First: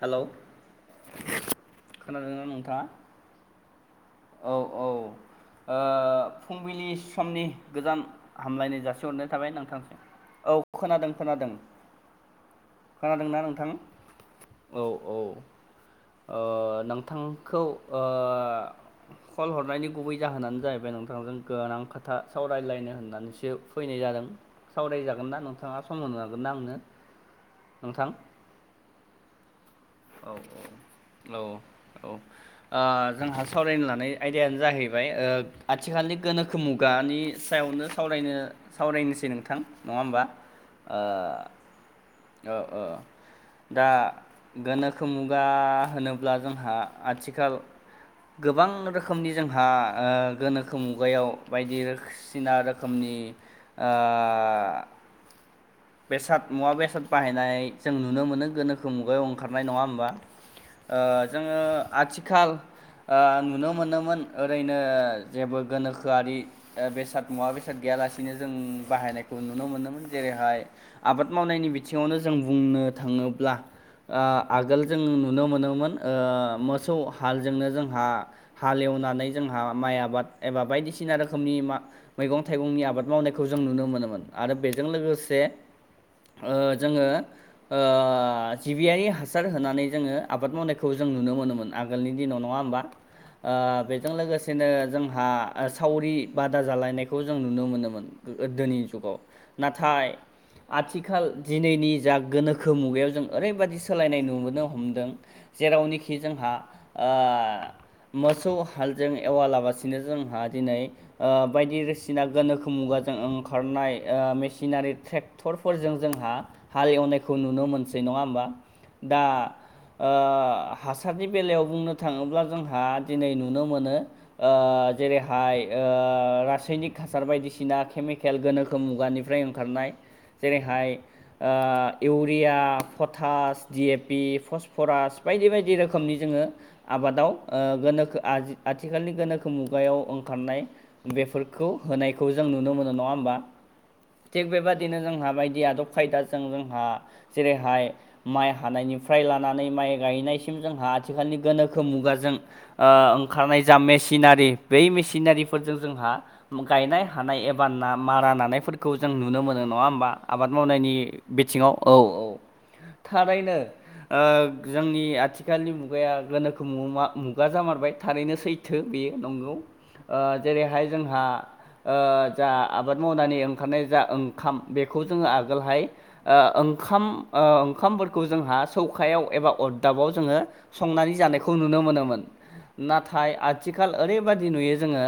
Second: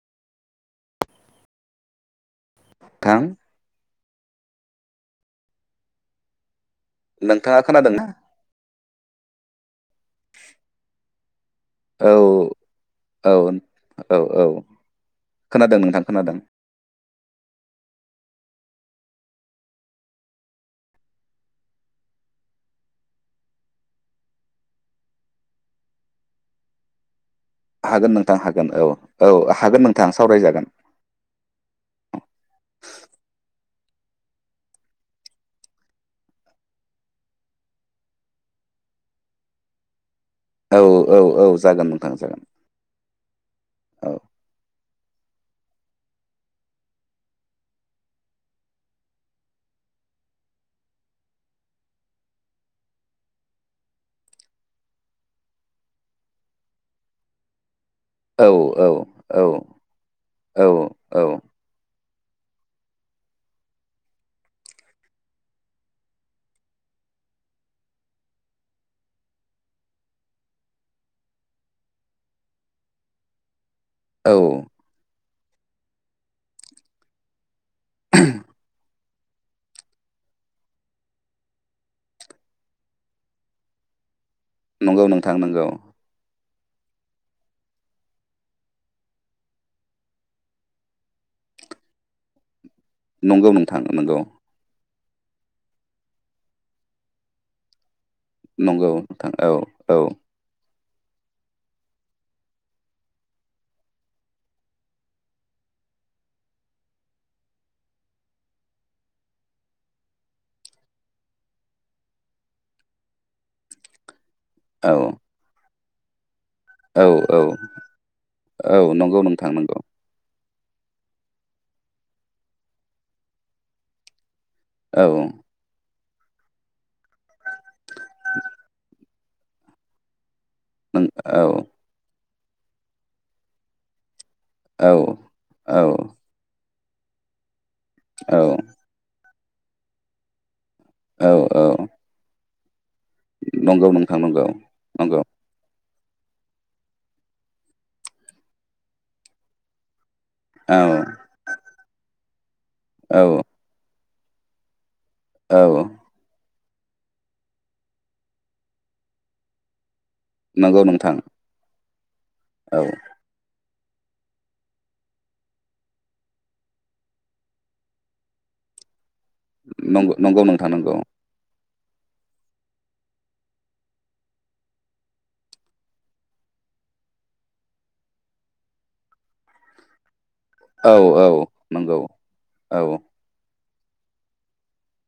Hello खोनादों ना नोंथाङा? थां औ औ ओ फुंबिलि समनि नोंथाङा गोजोन खोनादोंना हामलायनाय जासि हरनाय थाबाय नोंथां। औ खोनादों खोनादों। औ औ खोनादोंना नोंथां? औ औ खोनादों नोंथां। खोनादों ओ नोंथांखौ ओ कल हरनायनि गुबै जाहोनानो जाहैबाय नोंथांजों गोनां खोथा सावरायलायनो होननानैसो फै नाय जादों। सावरायजागोन ना नोंथांङा सम होनो हागोनना आंनो? हागोन नोंथां हागोन औ औ हागोन नोंथां। औ औ सावरायजागोन औ औ ओ जोंहा सावरायनो लानाय बे आयदायानो जाहैबाय आथिखालनि गोनोखो मुगानि सायावनो सावरायनो साव रायनोसै नोंथां नंङा होमबा? औ ओ औ औ जागोन नोंथां जागोन ओ ओ दा औ। गोनोखो मुगा होनोब्ला जोंहा आथिखालाव गोबां रोखोमनि जोंहा गोनोखो मुगायाव बायदिसिना रोखोमनि ओ बेसाद मुवा बेसाद बाहायनाय जों नुनो मोनो औ गोनोखो मुगायाव औ ओंखारनाय नंङा होमबा। औ औ जोंङो आथिखाल [unintelligible] ओ नुनो मोनोमोन ओरैनो जेबो गोनोखोआरि बेसाद मुवा बेसाद गैया लासिनो जों बाहायनायखौ नुनो मोनोमोन। जेरैहाय आबाद मावनायनि बिथिंङावनो जों बुंनो थांङोब्ला ओ औ आगोल जों नुनो मोनोमोन ओ मोसौ हाल जोंनो जोंहा हालेवनानै जोंहा माइ आबाद एबा बायदिसिना रोखोमनि मा मैगं थाइगंनि आबाद मावनायखौ जों नुनो मोनोमोन। आरो बेजों नंगौ नोंथां लोगोसे नंगौ ओ जोंङो ओ जिबियारि हासार होनानै जोंङो आबाद मावनायखौ जों नुनो मोनोमोन आगोलनि दिनाव नंङा होमबा। ओ नंगौ नोंथां बेजों नंगौ लोगोसेनो जों हा सावरि बादा जालायनायखौ जों नुनो मोनोमोन। गोदोनि नंगौ जुगाव नोंथां औ औ नाथाय आथिखाल दिनैनि जा गोनोखो मुगायाव जों ओरैबायादि सोलायनाय नुबोनो हमदों जेरावनोखि जोंहा ओ मोसौ हालजों एवालाबसिनो जोंहा दिनै ओ बायदि रिसिना गोनोखो मुगा जों ओंखारनाय ओ मेसिनारि औ ट्रेक्टरफोरजों जोंहा हाल औ एवनायखौ औ नुनो मोनसै नङा होमबा औ नंगौ दा नोंथां नंगौ ओ ओ हासारनि बेलायाव बुंनो थांङोब्ला जोंहा दिनै नुनो मोनो ओ औ जेरैहाय ओ रासायनिक हासार बायदिसिना केमिकेल गोनोखो मुगानि फ्राइ ओंखारनाय जेरैहाय नों औ ओ इउरिया पटास, डि एपि, औ फसफरास बायदि बायदि औ रोखोमनि जोंङो आबादाव ओ गोनोखो औ आथिखालनि गोनोखो मुगायाव ओंखारनाय औ औ बेफोरखौ होनायखौ जों नुनो मोनो नंङा होमबा? नंगौ नोंथां नंगौ थिग बेबदिनो नंगौ जोंहा बायदि आदब जों खायदाजों जोंहा जेरैहाय माइ हानायनिफ्राय लानानै माइ गायनायसिम जोंहा आथिखालनि गोनोखो मुगाजों ओ औ ओंखारनाय जा मेसिनारि बै औ मेसिनारिफोरजों जोंहा गायनाय हानाय एबा ना मारा नानायफोरखौ जों नुनो मोनो नङा होमबा? आबाद नंगौ मावनायनि नोंथां बिथिंङाव औ औ औ थारैनो ओ जोंनि आथिखालनि मुगाया गोनोखो मुगा जामारबाय थारैनो सैथो बेयो। नंगौ नंगौ ओ नंगौ नोंथां जेरैहाय नंगौ जोंहा ओ जा आबाद मावनानै ओंखारनाय जा ओंखाम बेखौ जोंङो आगोलहाय ओ ओंखाम ओ ओंखामफोरखौ जोंहा सौखायाव एबा अरदाबाव जोंङो औ संनानै औ जानायखौ नुनो नंगौ मोनोमोन। औ नाथाय आथ आथिखाल ओरैबादि नुयो जोंङो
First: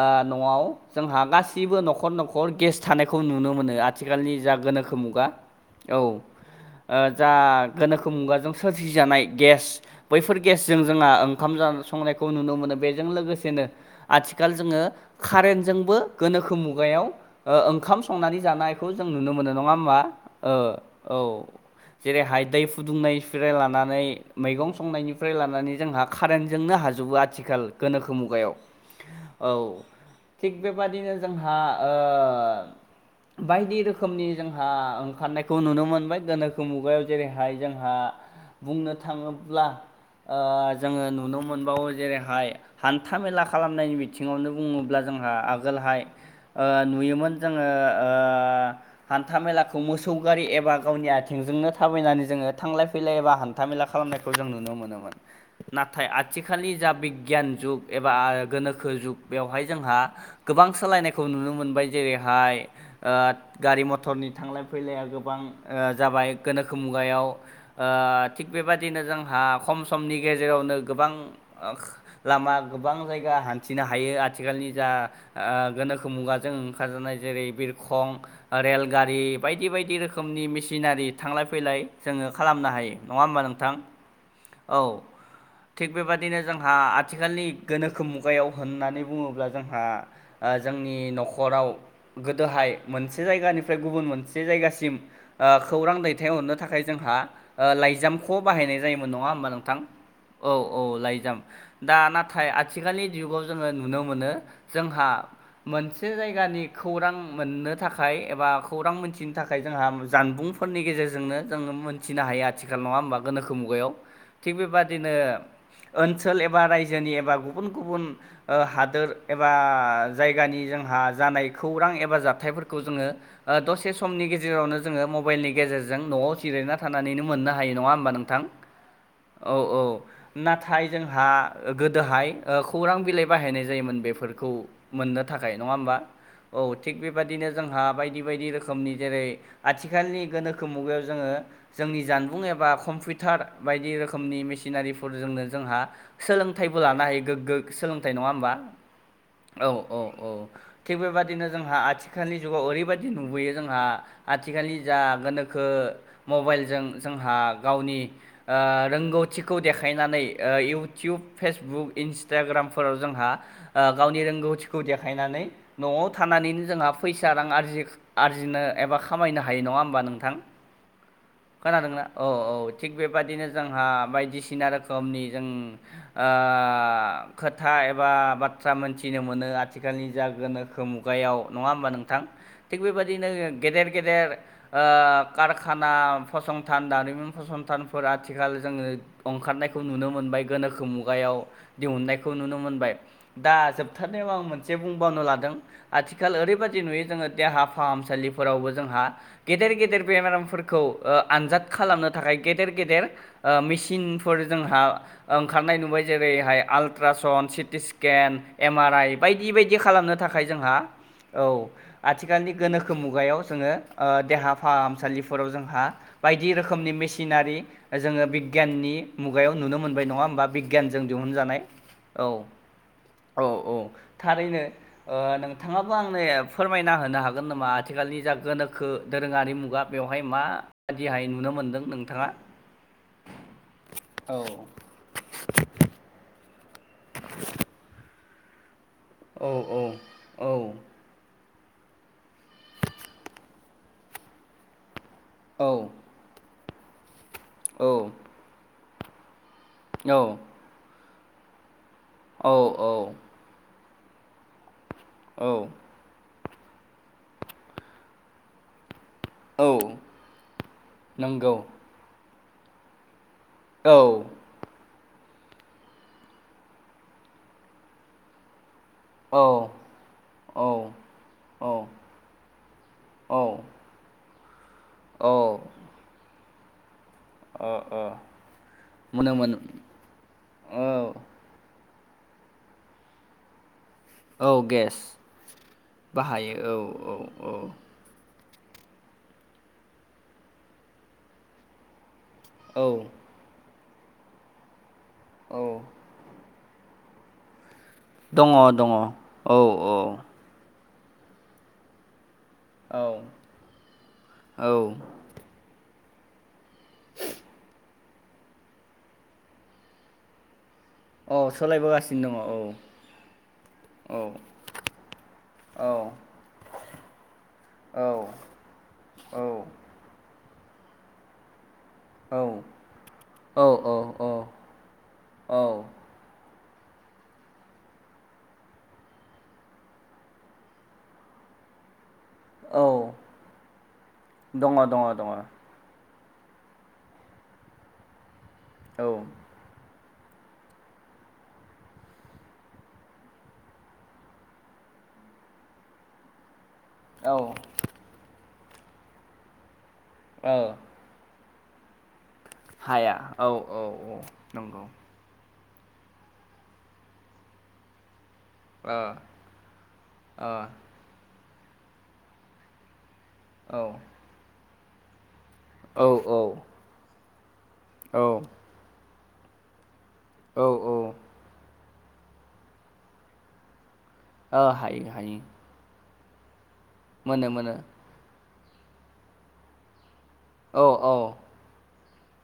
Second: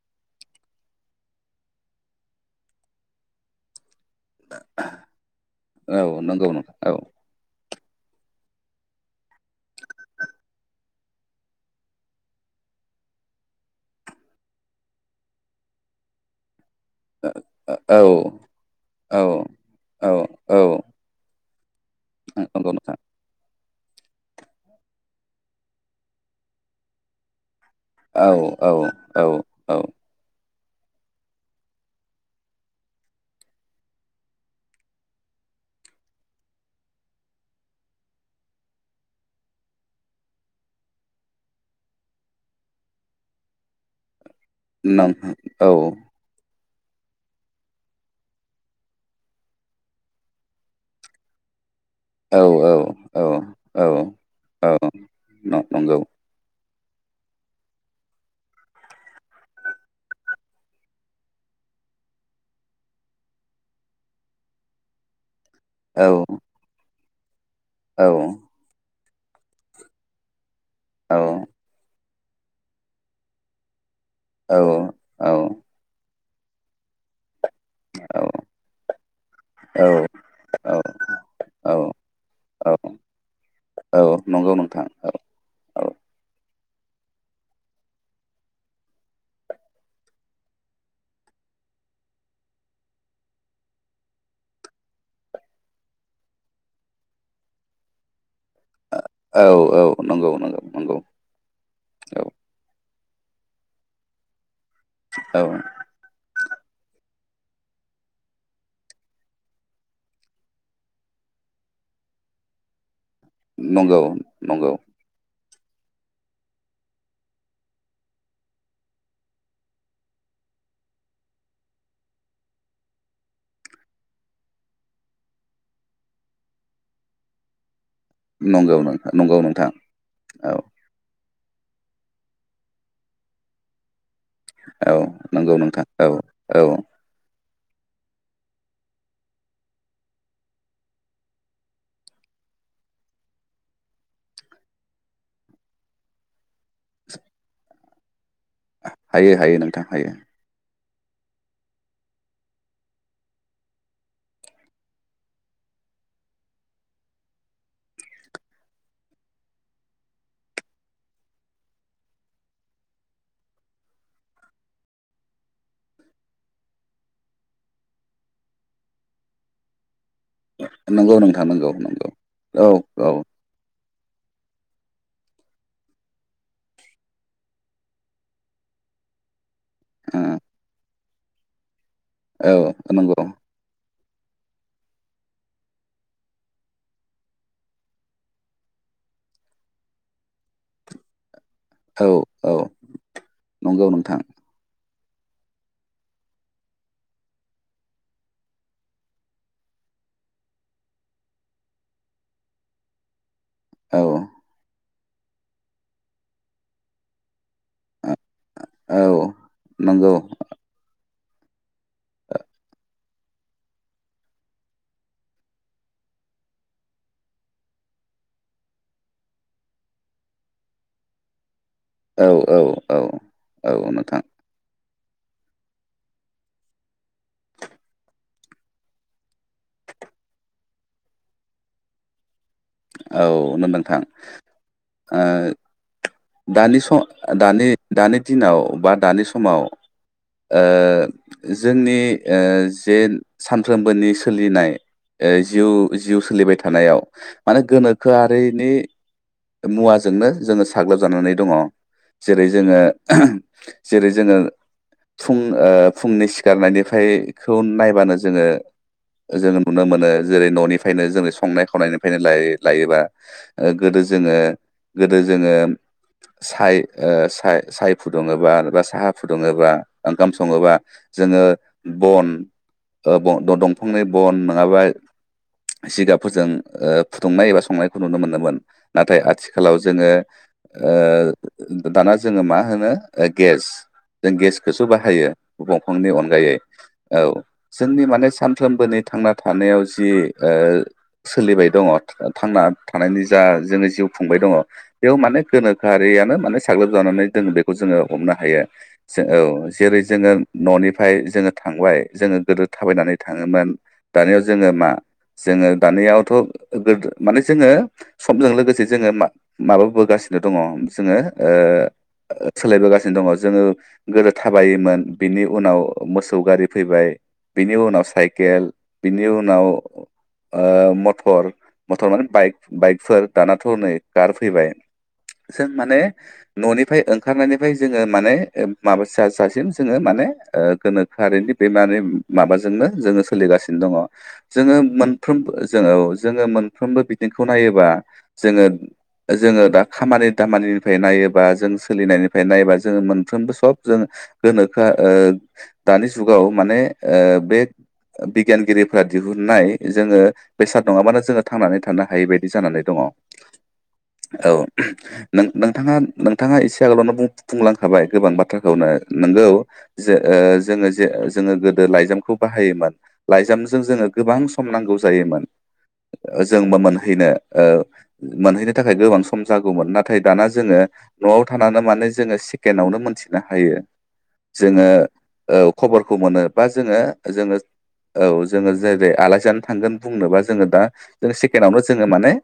ओ न'आव जोंहा गासिबो न'खर न'खर गेस थानाय खौ नुनो मोनो आथिखालनि जा गोनोखो मुगा औ ओ नंगौ नोंथां औ जा गोनोखो मुगाजों सोरजिजानाय गेस बैफोर गेसजों जोंहा ओंखाम ज संनायखौ नुनो मोनो। बेजों लोगोसेनो आथिखाल जोङो कारेन्टजोंबो गोनोखो मुग खुगायाव ओ ओंखाम औ संनानै जानायखौ जों औ नुनो मोनो नङा होमबा? औ ओ औ जेरै हायदाय नंगौ नोंथां फुदुंनायफोरा लानानै मैगं संनायनिफ्राय लानानै जोंहा कारेन्टजोंनो हाजोबो आथिखाल गोनोखो मुगायाव औ। थिग बेबादिनो जोंहा ओ बायदि रोखोमनि जोंहा ओंखारनायखौ नुनो मोनबाय गोनोखो मुगायाव जेरैहाय जोंहा बुंनो थाङोब्ला ओ जोङो नुनो मोनबावो जेरैहाय हान्था मेला खालामनायनि बि बिथिङावनो बुङोब्ला नों जोंहा औ आगोलहाय ओ नुयोमोन जोङो ओ हान्था मेलाखौ मोसौ गारि एबा गावनि आथिंजोंनो थाबायनानै औ जोङो थांलाय औ फैलाय बा हान्था मेला खालामनायखौ जों औ नुनो मोनोन। नंगौ नाथाय आथिखालनि जा बिगियान जुग एबा गोनोखो जुग बेवहाय जोंहा गोबां सोलायनायखौ नुनो मोनबाय जे जेरैहाय ओ गारि मथरनि थांलाय फैलाया गोबां ओ औ जाबाय गोनोखो मुगायाव। ओ औ थिग बेबदिनो जोंहा खम समनि गेजेराव जायगावनो गोबां औ लामा गोबां जायगा हान्थिनो हा हायो आथिखालनि जा औ ओ गोनोखो मुगाजों ओंखारजानाय जेरै बिरखं, रेलगाड़ी बायदि औ बायदि रोखोमनि मि मिसिनारि थांलाय फैलाय औ जोङो खालामनो हायो नङा होमबा नोंथां? औ नंगौ औ नोंथां औ थिग बेबादिनो जोंहा आथिखालनि गोनोखो मुगायाव होननानै बुङोब्ला जोंहा ओ जोंनि न'खर खराव गोदोहाय मोनसे जायगानिफ्राय गुबुन मोनसे जायगासिम खौरां दैथायहरनो थाखाय जोंहा लाइजामखौ बाहायनाय जायोन नोंग औ हबा नोंथां औ नंगौ औ नंगौ औ नंगौ लइजाम दा औ ना आथिखालनि जुगाव जोङो नुनो मोनो जोंहा औ मोनसे जायगानि खौरां मोननो थाखाय एबा खौरां मोनथिनो थाखाय जोंहा जानबुंफोरनि गेजेरजोंनो जोङो मोनथिनो हायो आथिखाल नङा होमबा गोनोखो मुगायाव नंगौ थिग नंगौ बेबादिनो ओनसोल एबा रायजोनि एबा गुबुन गुबुन हादोर एबा जायगानि जोंहा जानाय खौरां एबा जाथायफोरखौ जोङो दसे समनि गेजेरावनो जोङो मबाइलनि गेजेरजों न'आव जिरायना थानानैनो मोननो हायो नङा हबा नोंथां नंगौ नोंथां नंगौ औ नोंथां औ औ नाथाय जोंहा गोदोहाय खौरां बिलाइ बाहायनाय जायोमोन बेफोरखौ औ खौ मोननो थाखाय नंगौ नङा नोंथां हबा औ औ थिग बेबदिनो जोंहा बायदि बायदि रोखोमनि जेरै आथिखालनि गोनोखो मुगायाव जोङो जोंनि जानबुं एबा कम्पिउटार बायदि रोखोमनि मन नफोरजोंनो जोंहा सोलोंथाइबो लानो हायो गोग्गो सोलोंथाइ नङा हबा हायो हायो औ नोंथां औ हायो औ थिग बेबदिनो जोंहा आथिखालनि जुगाव ओरैबायदि नुबोयो जोंहा आथिखालनि जा गोनोखो मबाइलजों जोंहा गावनि रोंगौ खौ देखायनानै इउटुब फेसबुक इन्सटाग्रामफोराव जोंहा गावनि रोंगौथिखौ देखायनानै न'आव थानानैनो जोंहा फैसा रांजि आरजिनो एबा खामायनो हायो नङा होमबा नोंथां नंगौ नोंथां नंगौ खोनादोंना नंगौ औ औ थिग औ ओ बेबादिनो जोंहा बायदिसिना रोखोमनि जों खोथा एबा बाथ्रा मोनथि नो मोनो आथिखालनि जा गोनोखो मुगायाव नङा होमबा नोंथां औ थिग नंगौ बेबायदिनो गेदेर गेदेर कारखाना फसंथान दारिमिन फसंथानफोर आथिखाल जोङो ओंखारनायखौ नुनो मोनबाय गोनोखो मुगायाव औ दिहुननायखौ औ नुनो मोनबाय दा नंगौ नोंथां जोबथनायाव आं मोनसे बावनो लादों आथिखाल ओरैबादि नुयो जोङो देहा फाहामसालिफोरावबो जोंहा गेदेर गेदेर बेमारफोरखौ ओ आनजाद खालामनो थाखाय गेदेर गेदेर ओ औ मेसिनफोर जोंहा ओंखारनाय नुबाय जेरैहाय ultrasound seat scan M R औ आइ बायदि बायदि नंगौ खालामनो थाखाय जोंहा औ आथिखालनि गोनोखो मुगायाव जोङो ओ देहा फाहामसालिफोराव जोंहा बायदि रोखोमनि मिसिनारि जोङो बिग ग्याननि मुगायाव नुनो मोनबाय नङा होमबा? बिग्यानजों दिहुनजानाय औ औ औ औ नोंथां ओ नोंथाङाबो आंनो ए फोरमायना होनो हागोन नामा? आथिखालनि जा गोनोखो दोरोङारि मुगा बेवहाय माबादिहाय नुनो मोन्दों नोंथाङा? औ नों नोंथां औ ओ दानि स दानि दानि दिनाव बा दानि औ समाव ओ औ जोंनि ओ जेन सानफ्रोमबोनि सोलिनाय ओ जिउ औ जिउ सोलिबाय थानायाव माने औ गोनोखोआरिनि मुवाजोंनो जोङो साग्लोबजानानै दङ जेरै जोङो औ ओह जेरै जोङो फुं औ ओ फुंनि सि गारनायनिफ्रायखौ नायबानो जोङो जोङो औ नुनो मोनो जेरै न'निफ्रायनो जोंनि नंगौ संनाय खावनायनिफ्रायनो लायो लायोबा ओ औ गोदो जोङो गोदो जोङो साय ओ सा-साय फुदुङोबा साहा औ फुदुङोबा ओंखाम औ सङोबा जोङो औ बन ओ बं द दंफांनि बन नोङाबा ओ सिगाबफोरजों ओ फुदुंनाय एबा संनायखौ नुनो मोनदोमोन नाथाय मोनो मोनो आथिखालाव जोङो औ ओ दाना जोङो मा होनो ओ गेस जों औ गेसखौसो गेस बाहायो दंफांनि अनगायै औ जोंनि माने सान फ्रोमबनि थांना थानायाव जि ओ सोलिबाय दङ थांना औ थानायनि जा जोङो जिउ खुंबाय दङ बेयाव माने दङ गोनोखोआरियानो माने साग्लोबजानानै दों बेखौ जोङो हमनो हायो औ जेरै जोङो न'नि हाय जोङो थांबाय जोङो गोदो औ थाबायनानै थाङोमोन दानियाव जोङो मा औ जोङो दानियावथ' गोद माने जोङो समजों लोगोसे जोङो मा- माबाबोगासि दङ जोङो औ ओ सोलायबोगासिनो दङ ओ औ सोलायबोगासिनो दङ जोङो औ गोदो थाबायोमोन बिनि उनाव औ मोसौ गारि फैबाय बिनि औ उनाव साइकेल बिनि औ उनाव ओ मथर मथर माने बाइक बाइकफोर औ दानाथ' नै कार फैबाय औ जों माने न'निफाय ओंखारनायनिफाय जोङो माने ओ माबा जा जासिम जोङो माने ओ गोनोखोआरि बे माने औ माबाजोंनो जोङो सोलिगानो दङ दङ जोङो दङ दङ मोनफ्रोम औ जोङो जोङो मोनफ्रोमबो बिथिंखौ नायोबा जोङो औ जोङो दा खामानि दामानिनिफाय नायोबा जों सोलिनायनिफाय नायोबा जोङो मोनफ्रोमबो सब जों गोनोखोआ ओ दानि जुगाव माने ओ बे बिगियानगिरिफोरा दिहुनाय जोङो बेसाद नङाबानो जोङो थांनानै थानो हायै बाय हाया औ औ औ नंगौ नों नोंथाङा नोंथाङा एसे आगोलावनो बुं-बुंलांखाबाय गोबां बा खौनो नोंगौ जे ए जोङो जे जोङो गोदो लाइजामखौ बाहायोमोन ओ लाइजामजों जोङो गोबां सम नांगौ जायोमोन औ ओजोंबो मोनहैनो ओ औ मोनहैनो थाखाय गोबां सम जागौमोन नाथाय दाना जोङो ओ न'आव थानानो माने जोङो सेकेण्डआवनो मोनथिनो हायो जोङो हायो हायो ओ खबरखौ मोनो बा जोङो मोनो जोङो मोनो औ जोङो जेरै आलासि जानो थांगोन बुंनोबा जोङो औ दा औ सेकेणावनो जोङो माने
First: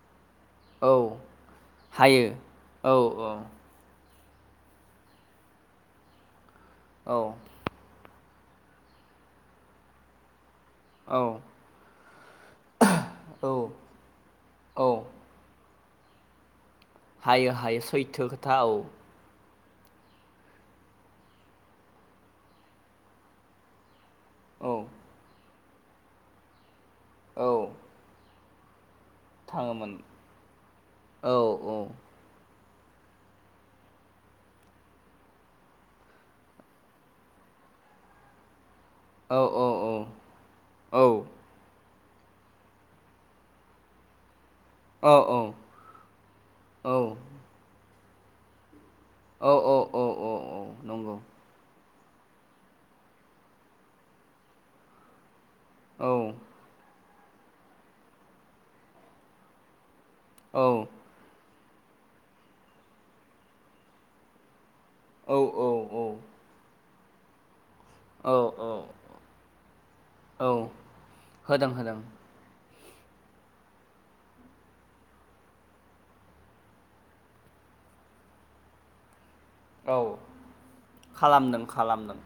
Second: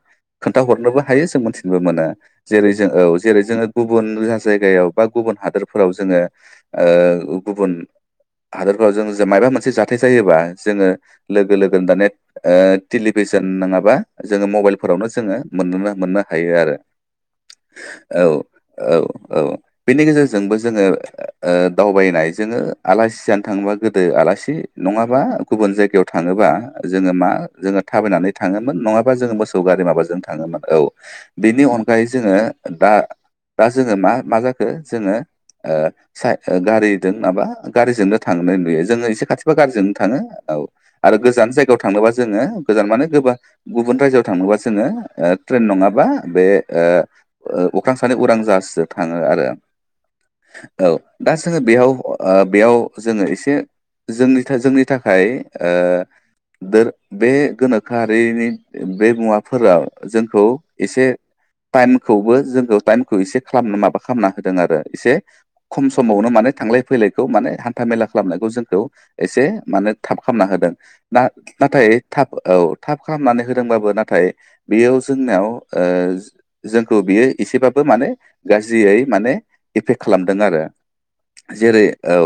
खोन्था औ हरनोबो हायो जों मोनथि मोनो हायो जेरै जों औ जेरै जोङो गुबुन जायगायाव बा गुबुन हादोरफोराव जोङो औ ओ गुबुन हादरफ्राव जों माबा मोनसे जाथाय जायोबा जोङो औ लोगो लोगोन दान ओ टेलिभिसन औ नङाबा जोङो औ मबाइलफोरावनो जोङो मोनोनो मोननो हायो आरो हायो हायो औ सैथो खोथा औ औ बेनि गेजेरजोंबो जोङो ओ दावबायनाय जोङो आलासि जानो थाङोबा गो दो आलासि औ नङाबा गुबुन जायगायाव थाङोबा जोङो मा औ जोङो थाबायनानै थाङोमोन नङाबा जोङो मोसौ गारि थाङोमोन माबाजों थाङोमोन औ औ बिनि औ अनगायै जोङो। दा दा जोङो मा मा जाखो जोङो। ओ गारिजों सा माबा गारिजोंनो थांनाय नुयो। जोङो एसे औ खाथिबा औ गारिजोंनो थाङो औ आरो गोजान जायगायाव थाङोबा जोङो गोजान गुबुन राइजोयाव थाङोबा ट्रेनङाबा बे ओ अख्रां सानै उरां जाहाजजों थाङो आरो औ औ औ नंगौ दा जोङो बेयाव ओ बेयाव जोङो एसे जोंनि जोंनि थाखाय ओ औ दं बे गोनोखोआरिनि बे मुवाफोराव जोंखौ औ एसे टाइमखौबो जोंखौ टाइमखौ इसे खालामनो माबा खालामना होदों आरो एसे औ खम समावनो माने थांलाय फैलायखौ माने हान्थामेला औ खालामनायखौ जोंखौ एसे माने थाब खालामना औ होदों ना होदों नाथाय होदों थाब औ थाब खालामनानै होदोंबाबो नाथाय बेयो जोंनाव ओ जोंखौ बियो एसेबाबो माने गाज्रियै माने औ इफेक्ट खालामदों आरो खालामदों जेरै औ खालामदों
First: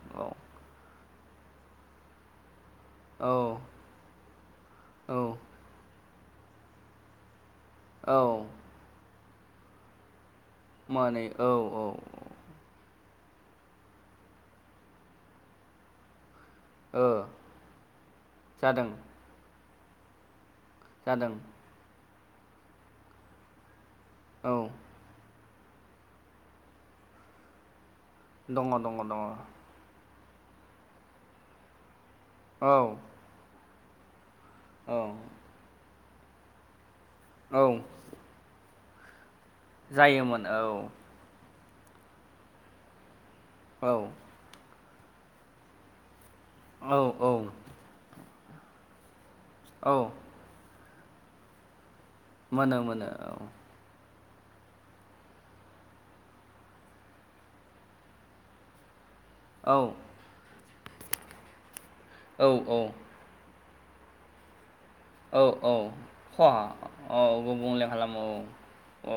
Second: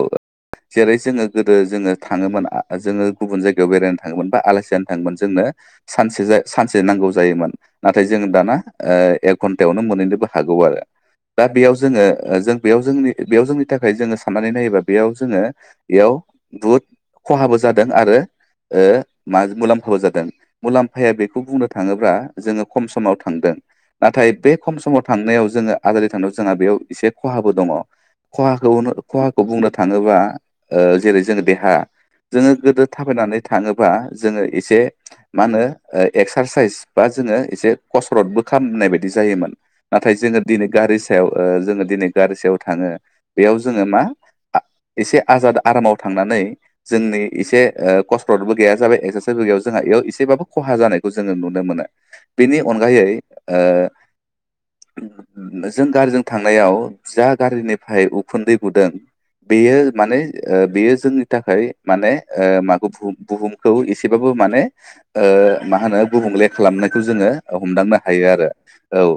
जेरै जोङो गोदो जोङो थाङोमोन। जोङो औ गुबुन जायगायाव बेरायनो थाङोमोन बा आलासि जानो थाङोमोन औ जोंनो सानसे जाय सानसे नांगौ जायोमोन नाथाय औ जों दाना ओ एक घन्टायावनो मोनहैनोबो हागौ आरो माने दा औ बेयाव औ जोङो जों बेयाव जोंनि बेयाव जोंनि थाखाय जोङो साननानै नायोबा बेयाव जोङो बेयाव बहुद ओ खहाबो जादों आरो ओ जादों मा मुलाम्फाबो जादों। मुलाम्फाया जादों बेखौ बुंनो थाङोब्ला जोङो खम समाव थांदों नाथाय बे औ खम समाव थांनायाव जोङो आगोलै थांनायाव जोंहा बेयाव एसे खहाबो दङ दङ खहाखौ दङ दङ खहाखौ बुंनो थाङोबा ओ जेरै जोङो देहा जोङो गोदो औ थााबायनानै थाङोबा जोङो एसे औ मा होनो एक्सारसाइस बा जोङो औ एसे कसरतबो खालामनाय बाय दि जायोमोन नाथाय जोङो जायोमोन औ दिनै गारि सायाव ओ जोङो दिनै गारि सायाव थाङो। बेयाव जोङो औ मा आ एसे आजाद आरामाव थांनानै औ जोंनि औ एसे ओ खस रतबो गैया जाबाय एक्सारसाइसबो एयाव बेयाव औ एसेबाबो खहा जानाय जोङो नुनो मोनो। बेनि मोनो अनगायै मोनो औ ओ [inaudible] जों गारिजों थांनायाव जा गारिनिफ्राय उखुन्दै गुदों बेयो औ माने ओ बेयो जोंनि थाखाय माने औ माखौ औ बु-बुहुम खौ एसेबाबो माने औ औ मा होनो गुबुंले खहा खालामनो औ जोङो गुबुंले हमांनो खालामो हायो आरो। औ औ